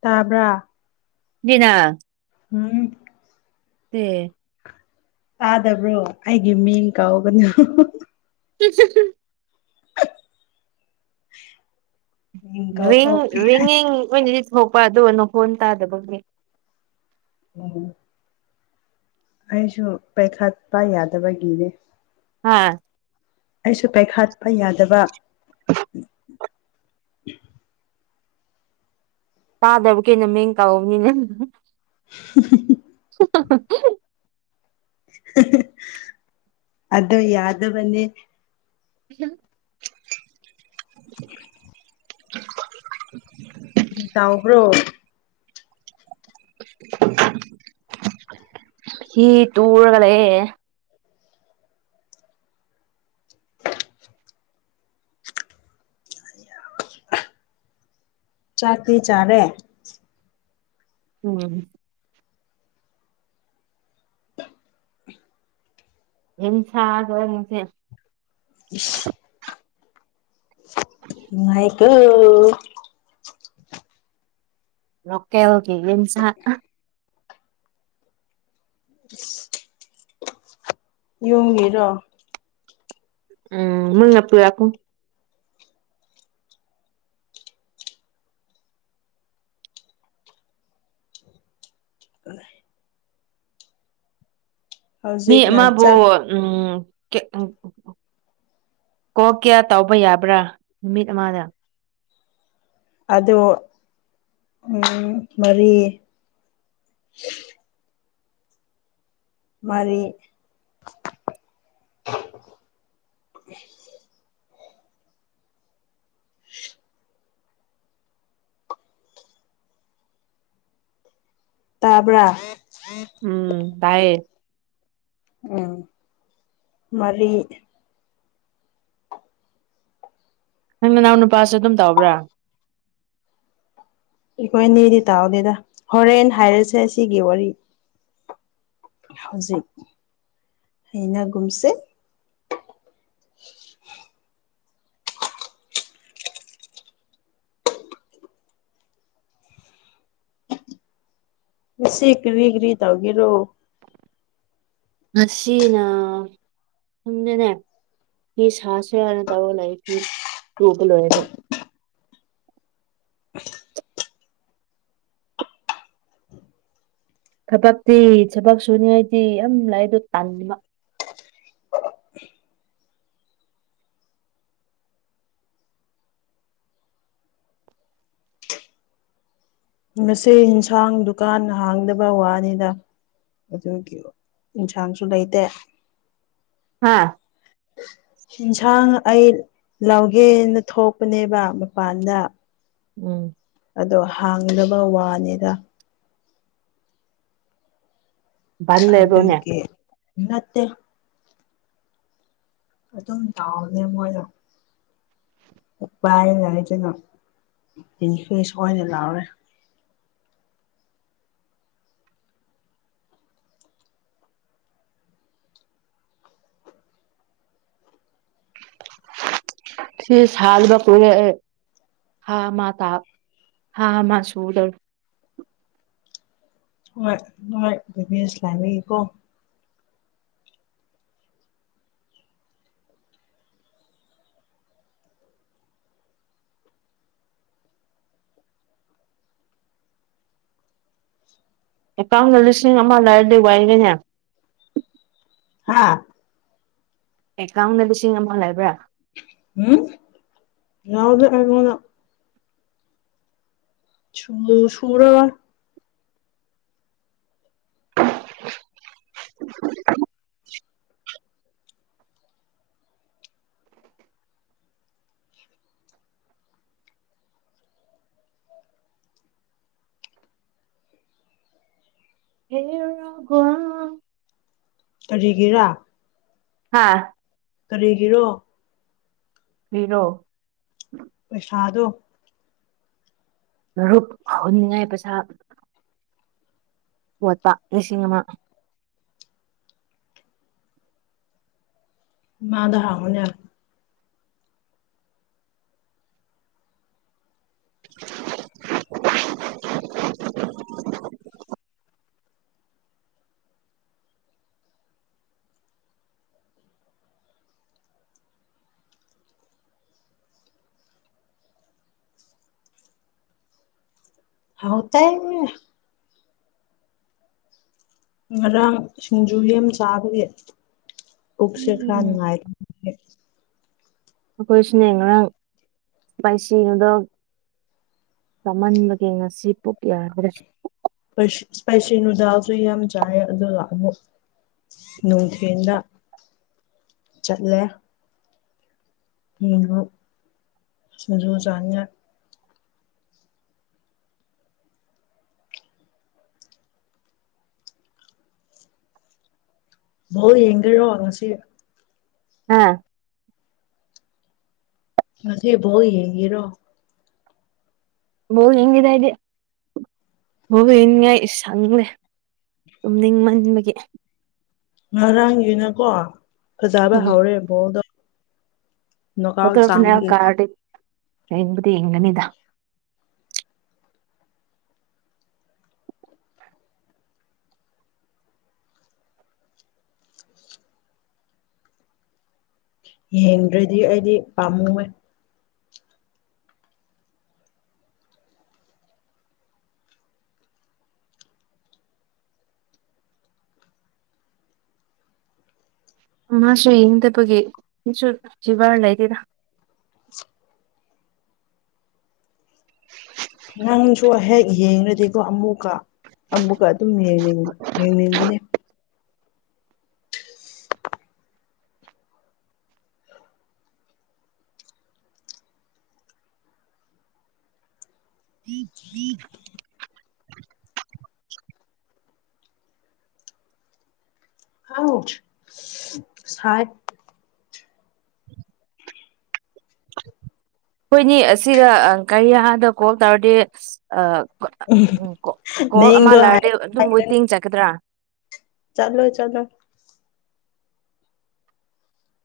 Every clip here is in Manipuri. ꯇꯥꯕ꯭ꯔꯥ ꯃꯤꯅ ꯍꯨꯝ ꯑꯦ ꯇꯥꯗꯕ꯭ꯔꯣ ꯑꯩꯒꯤ ꯃꯤꯡ ꯀꯧꯒꯅꯨ [unintelligible] ꯃꯤꯡ ꯔꯤꯡ ꯀꯥꯎꯊꯣꯛꯈ꯭ꯔꯦ ꯔꯤꯡꯒꯤꯡ ꯑꯣꯏꯅꯗꯤ ꯊꯣꯛꯄ ꯑꯗꯨꯒ ꯅꯈꯣꯟ ꯇꯥꯗꯕꯒꯤ [unintelligible] ꯑꯩꯁꯨ ꯄꯥꯏꯈꯠꯄ ꯌꯥꯗꯕꯒꯤꯅꯦ ꯍꯥꯥ ꯑꯩꯁꯨ ꯄꯥꯏꯈꯠꯄ ꯌꯥꯗꯕ ꯇꯥꯗꯕꯀꯤꯅꯦ ꯅꯃꯤꯡ ꯀꯧꯕꯅꯤꯅꯦ [unintelligible] [unintelligible] ꯑꯗꯣ ꯌꯥꯗꯕꯅꯦ [unintelligible] [inaudible] ꯇꯥꯎꯈ꯭ꯔꯣ ꯐꯤ ꯇꯨꯔꯒ ꯂꯩꯌꯦ ꯆꯥꯛꯇꯤ ꯆꯥꯔꯦ ꯎꯝ ꯌꯥꯝ ꯁꯥꯗ꯭ꯔꯣ ꯉꯁꯤ ꯏꯁ [inaudible] ꯅꯨꯡꯉꯥꯏꯀꯣ ꯂꯣꯀꯦꯜꯒꯤ ꯌꯦꯟꯁꯥꯡ ꯏꯁ [inaudible] ꯌꯨꯝꯒꯤꯔꯣ ꯎꯝ ꯃꯥꯅ ꯄꯤꯔꯛꯄꯅꯦ ꯃꯤ ꯍꯧꯖꯤꯛꯅ ꯑꯃꯥꯕꯨ ꯆꯥꯛ ꯎꯝ ꯀꯣꯛ ꯀꯌꯥ ꯇꯧꯕ ꯌꯥꯕ꯭ꯔꯥ ꯅꯨꯃꯤꯠ ꯑꯃꯗ ꯑꯗꯣ ꯎꯝ ꯃꯔꯤ ꯃꯔꯤ ꯇꯥꯕ꯭ꯔꯥ ꯎꯝ ꯇꯥꯏꯌꯦ ꯎꯝ ꯃꯔꯤ ꯅꯪ ꯅꯅꯥꯎ ꯅꯨꯄꯥꯁꯨ ꯑꯗꯨꯝ ꯇꯧꯕ꯭ꯔꯥ ꯑꯩꯈꯣꯏꯅꯤꯗꯤ ꯇꯧꯗꯦꯗ ꯍꯣꯔꯦꯟ ꯍꯥꯏꯔꯁꯦ ꯑꯁꯤꯒꯤ ꯋꯥꯔꯤ ꯍꯧꯖꯤꯛ ꯍꯥꯏꯅꯒꯨꯝꯁꯦ ꯉꯁꯤ ꯀꯔꯤ ꯀꯔꯤ ꯇꯧꯒꯦꯔꯣ ꯉꯁꯤꯅꯥ ꯈꯪꯗꯦꯅꯦ ꯐꯤ ꯁꯥꯁꯤꯔꯅ ꯇꯧꯔꯒ ꯂꯩꯕꯅꯦ ꯇꯨꯕ ꯂꯣꯏꯔꯗꯤ ꯊꯕꯛꯇꯤ ꯊꯕꯛ ꯁꯨꯅꯤꯉꯥꯏꯗꯤ ꯌꯥꯝ ꯂꯩ ꯑꯗꯨ ꯇꯟꯕ ꯉꯁꯤ ꯏꯟꯁꯥꯡꯗꯨꯒ ꯅꯍꯥꯡꯗꯕ ꯋꯥꯅꯤꯗ ꯑꯗꯨꯒꯤ ꯏꯟꯁꯥꯡꯁꯨ ꯂꯩꯇꯦ ꯍꯥꯥ [unintelligible] ꯏꯟꯁꯥꯡ ꯑꯩ ꯂꯧꯒꯦꯅ ꯊꯣꯛꯄꯅꯦꯕ ꯃꯄꯥꯟꯗ ꯎꯝ ꯑꯗꯣ ꯍꯥꯡꯗꯕ ꯋꯥꯅꯤꯗ ꯕꯟ ꯂꯩꯕ꯭ꯔꯣꯅꯦ ꯑꯗꯨꯒꯤ ꯅꯠꯇꯦ ꯑꯗꯨꯝ ꯇꯥꯎꯅꯦ ꯃꯣꯏꯗꯣ ꯎꯄꯥꯏꯅ ꯍꯥꯏꯗꯅ ꯅꯤꯐꯤꯁ ꯑꯣꯏꯅ ꯂꯥꯎꯔꯦ ꯁꯤ ꯁꯥꯜꯂꯒ ꯄꯨꯔꯦ ꯑꯩ ꯍꯥ ꯃꯥ ꯇꯥ ꯍꯥ ꯃꯥ ꯁꯨꯗ ꯍꯣꯏ ꯍꯣꯏ ꯅꯦꯁ ꯂꯥꯏꯕꯒꯤꯀꯣ [unintelligible] ꯑꯦꯀꯥꯎꯟꯗ ꯂꯤꯁꯤꯡ ꯑꯃ ꯂꯩꯔꯗꯤ ꯋꯥꯏꯒꯦꯅꯦ ꯍꯥꯥ ꯑꯦꯀꯥꯎꯟꯗ ꯂꯤꯁꯤꯡ ꯑꯃ ꯂꯩꯕ꯭ꯔꯥ ꯎꯝ ꯌꯥꯎꯗꯦ ꯑꯩꯉꯣꯟꯗ ꯁꯨ ꯁꯨꯔꯒ [unintelligible] ꯀꯔꯤꯒꯤꯔꯥ ꯍꯥꯥ ꯀꯔꯤꯒꯤꯔꯣ ꯏꯔꯣ ꯄꯩꯁꯥꯗꯣ ꯃꯔꯨꯞ ꯍꯨꯟꯅꯤꯡꯉꯥꯏ ꯄꯩꯁꯥ ꯋꯥꯠꯄ ꯂꯤꯁꯤꯡ ꯑꯃ ꯃꯥꯗ ꯍꯪꯉꯨꯅꯦ [unintelligible] ꯋꯥꯎꯇꯦ ꯉꯔꯥꯡ ꯁꯤꯡꯖꯨ ꯌꯥꯝ ꯆꯥꯕꯒꯤ ꯄꯨꯛꯁꯦ ꯈꯔ ꯎꯝ ꯅꯨꯡꯉꯥꯏ ꯑꯩꯈꯣꯏꯁꯨꯅꯦ ꯉꯔꯥꯡ ꯏꯁꯄꯥꯏꯁꯤꯒꯗꯣ ꯆꯃꯟꯕꯒꯤ ꯉꯁꯤ ꯄꯨꯛ ꯌꯥꯗ꯭ꯔꯦ ꯏꯁꯄꯥꯏꯁꯤ ꯅꯨꯗꯥꯜꯁꯨ ꯌꯥꯝ ꯆꯥꯏ ꯑꯗꯨ ꯂꯥꯛꯑꯃꯨ ꯅꯨꯡꯊꯤꯟꯗ ꯆꯠꯂꯦ [unintelligible] ꯁꯤꯡꯖꯨ ꯆꯥꯅꯤꯡꯉꯥꯏ ꯕꯣꯜ ꯌꯦꯡꯒꯦꯔꯣ ꯉꯁꯤ ꯍꯥꯥ ꯉꯁꯝ ꯕꯣꯜ ꯌꯦꯡꯒꯦꯔꯣ ꯕꯣꯜ ꯌꯦꯡꯗꯦꯗ ꯑꯩꯗꯤ ꯕꯣꯜ ꯌꯦꯡꯅꯤꯡꯉꯥꯏ ꯁꯪꯂꯦ ꯇꯨꯝꯅꯤꯡ ꯃꯟꯕꯒꯤ ꯉꯔꯥꯡꯒꯤꯅꯀꯣ ꯐꯖꯕ ꯎꯝ ꯍꯧꯔꯦ ꯕꯣꯜꯗꯣ ꯅꯨꯀꯥꯎ ꯆꯥꯡꯕꯒꯤ ꯌꯦꯡꯕꯗꯤ ꯌꯦꯡꯒꯅꯤꯗ ꯌꯦꯡꯗ꯭ꯔꯗꯤ ꯑꯩꯗꯤ ꯄꯥꯝꯃꯨꯏ ꯃꯥꯁꯨ ꯌꯦꯡꯗꯕꯒꯤꯁꯨ ꯖꯤꯕꯥꯔ ꯂꯩꯗꯦꯗ ꯅꯪꯁꯨ ꯍꯦꯛ ꯌꯦꯡꯉꯗꯤꯀꯣ ꯑꯃꯨꯛꯀ ꯑꯃꯨꯛꯀ ꯑꯗꯨꯝ ꯌꯦꯡꯅꯤꯡ ꯌꯦꯡꯅꯤꯡꯒꯅꯤ [unintelligible] ꯍꯥꯎ ꯁꯥꯢ ꯍꯣꯏꯅꯤ ꯑꯁꯤꯗ ꯀꯔꯤ ꯍꯥꯟꯗꯀꯣ ꯇꯧꯔꯗꯤ ꯎ ꯀꯣꯜ ꯑꯃ ꯃꯌꯤꯡꯗꯣ ꯍꯥꯏ ꯂꯩꯔꯗꯤ ꯋꯦꯇꯤꯡ ꯆꯠꯀꯗ꯭ꯔꯥ ꯆꯠꯂꯣ ꯆꯠꯂꯣ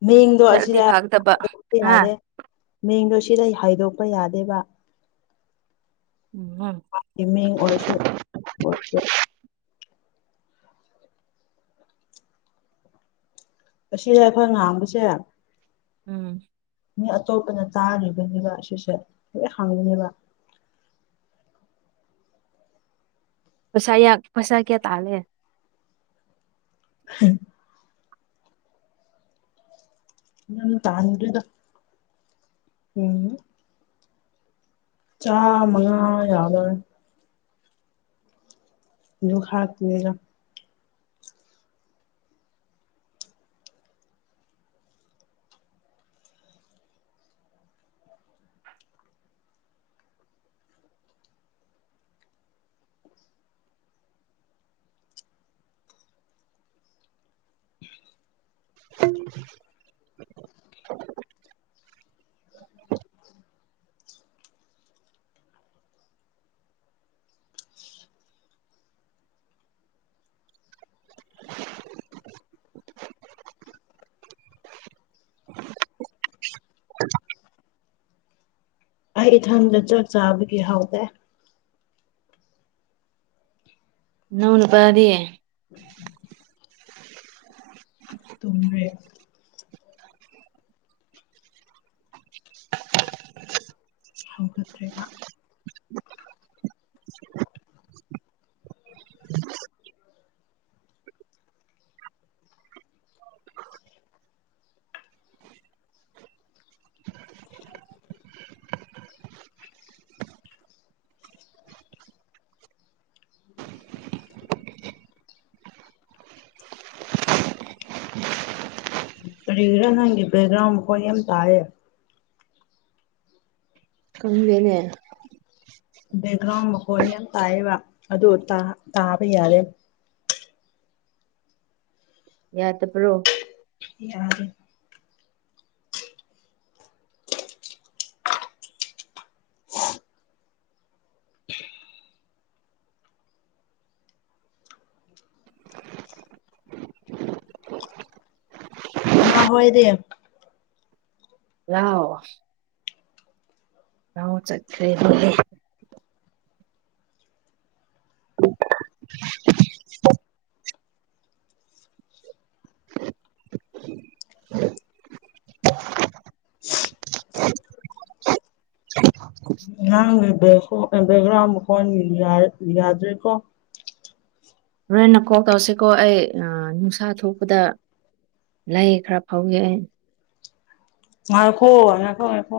ꯃꯤꯡꯗꯣ ꯆꯠꯂꯗꯤ ꯁꯤꯗꯄ ꯐꯒꯗꯕ ꯍꯥ ꯌꯥꯗꯦ ꯃꯤꯡꯗꯣ ꯁꯤꯗ ꯍꯥꯏꯗꯣꯛꯄ ꯌꯥꯗꯦꯕ ꯎꯝ ꯃꯤꯡ ꯑꯣꯏꯔꯁꯨ [unintelligible] ꯑꯁꯤꯁꯦ ꯑꯩꯈꯣꯏ ꯉꯥꯡꯕꯁꯦ ꯎꯝ ꯃꯤ ꯑꯇꯣꯞꯄꯅ ꯇꯥꯔꯤꯕꯅꯦꯕ ꯁꯤꯁꯦ ꯂꯣꯏ ꯍꯪꯉꯕ ꯄꯩꯁꯥ ꯄꯩꯁꯥ ꯀꯌꯥ ꯇꯥꯜꯂꯦ [unintelligible] [unintelligible] ꯆꯥ ꯃꯉꯥ ꯌꯥꯗ ꯗꯨ ꯍꯥ ꯂꯩꯒ [inaudible] ꯑꯩ ꯏꯊꯟꯗ ꯆꯥꯛ ꯆꯥꯕꯒꯤ ꯍꯧꯗꯦ ꯅꯣꯡ ꯅꯨꯄꯥꯗꯤ ꯎꯝ [inaudible] ꯇꯨꯝꯔꯦ ꯍꯧꯒꯗ꯭ꯔꯦꯕ [unintelligible] ꯀꯔꯤꯔ ꯅꯪꯒꯤ ꯕꯦꯛꯒ꯭ꯔꯥꯎꯟ ꯃꯈꯣꯟ ꯌꯥꯝ ꯇꯥꯏꯌꯦ ꯈꯪꯗꯦꯅꯦ ꯕꯦꯛꯒ꯭ꯔꯥꯎꯟ ꯃꯈꯣꯟꯅꯤ ꯌꯥꯝ ꯇꯥꯏꯌꯦꯕ ꯑꯗꯨ ꯇꯥꯕ ꯌꯥꯔꯦ ꯌꯥꯗꯄ꯭ꯔꯣ ꯌꯥꯔꯦ ꯃꯥ ꯍꯣꯏꯗꯦ [unintelligible] ꯂꯧ ꯆꯠꯈ꯭ꯔꯦ [inaudible] [inaudible] [inaudible] ꯅꯪ ꯕꯦꯛꯒ꯭ꯔꯥꯎꯟ ꯃꯈꯣꯟ ꯌꯥꯗ꯭ꯔꯦꯀꯣ ꯍꯣꯔꯦꯟꯅ ꯀꯣꯜ ꯇꯧꯁꯤꯀꯣ ꯑꯩ ꯅꯨꯡꯁꯥ ꯊꯣꯛꯄꯗ ꯂꯥꯏꯌꯦꯛ ꯈꯔ [unintelligible] ꯉꯥꯏꯈꯣ ꯉꯥꯢꯈꯣ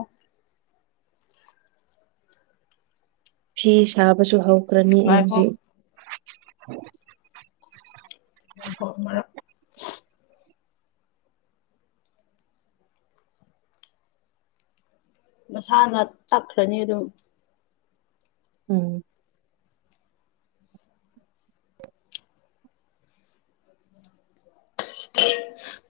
ꯐꯤ ꯁꯥꯕꯁꯨ ꯍꯧꯈ꯭ꯔꯅꯤ ꯑꯩ ꯉꯥꯏꯈꯣ ꯍꯧꯖꯤꯛ ꯃꯣꯡꯈꯣ ꯃꯔ ꯃꯁꯥꯅ ꯆꯠꯈ꯭ꯔꯅꯤ ꯑꯗꯨꯝ ꯎꯝ ꯍ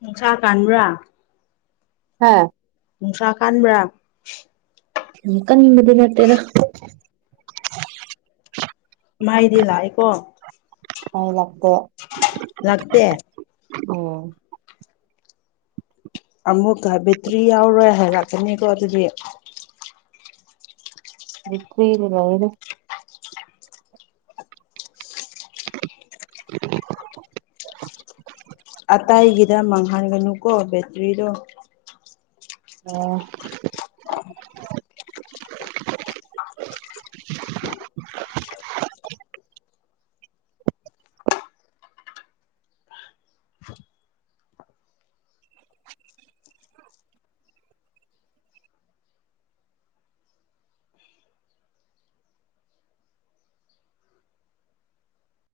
ꯅꯨꯡꯁꯥ ꯀꯥꯟꯕ꯭ꯔꯥ ꯍꯥꯥ ꯅꯨꯡꯁꯥ ꯀꯕ꯭ꯔꯥ ꯏꯪꯀꯅꯤꯗꯤ ꯅꯇꯦꯗ ꯃꯥꯏꯗꯤ ꯂꯥꯛꯑꯦꯀꯣ ꯍ ꯂꯥꯛꯗꯦ ꯂꯥꯛꯄ ꯑꯣ ꯑꯃꯨꯛꯀ ꯕꯦꯇ꯭ꯔꯤ ꯌꯥꯎꯔꯣꯏ ꯍꯥꯏꯔꯛꯀꯅꯤꯀꯣ ꯑꯗꯨꯗꯤ ꯇ ꯏꯔꯂꯩꯅ [inaudible] ꯑꯇꯏꯒꯤꯗ ꯃꯥꯡꯍꯟꯒꯅꯨꯀꯣ ꯕꯦꯇ꯭ꯔꯤꯗꯣ ꯑꯣ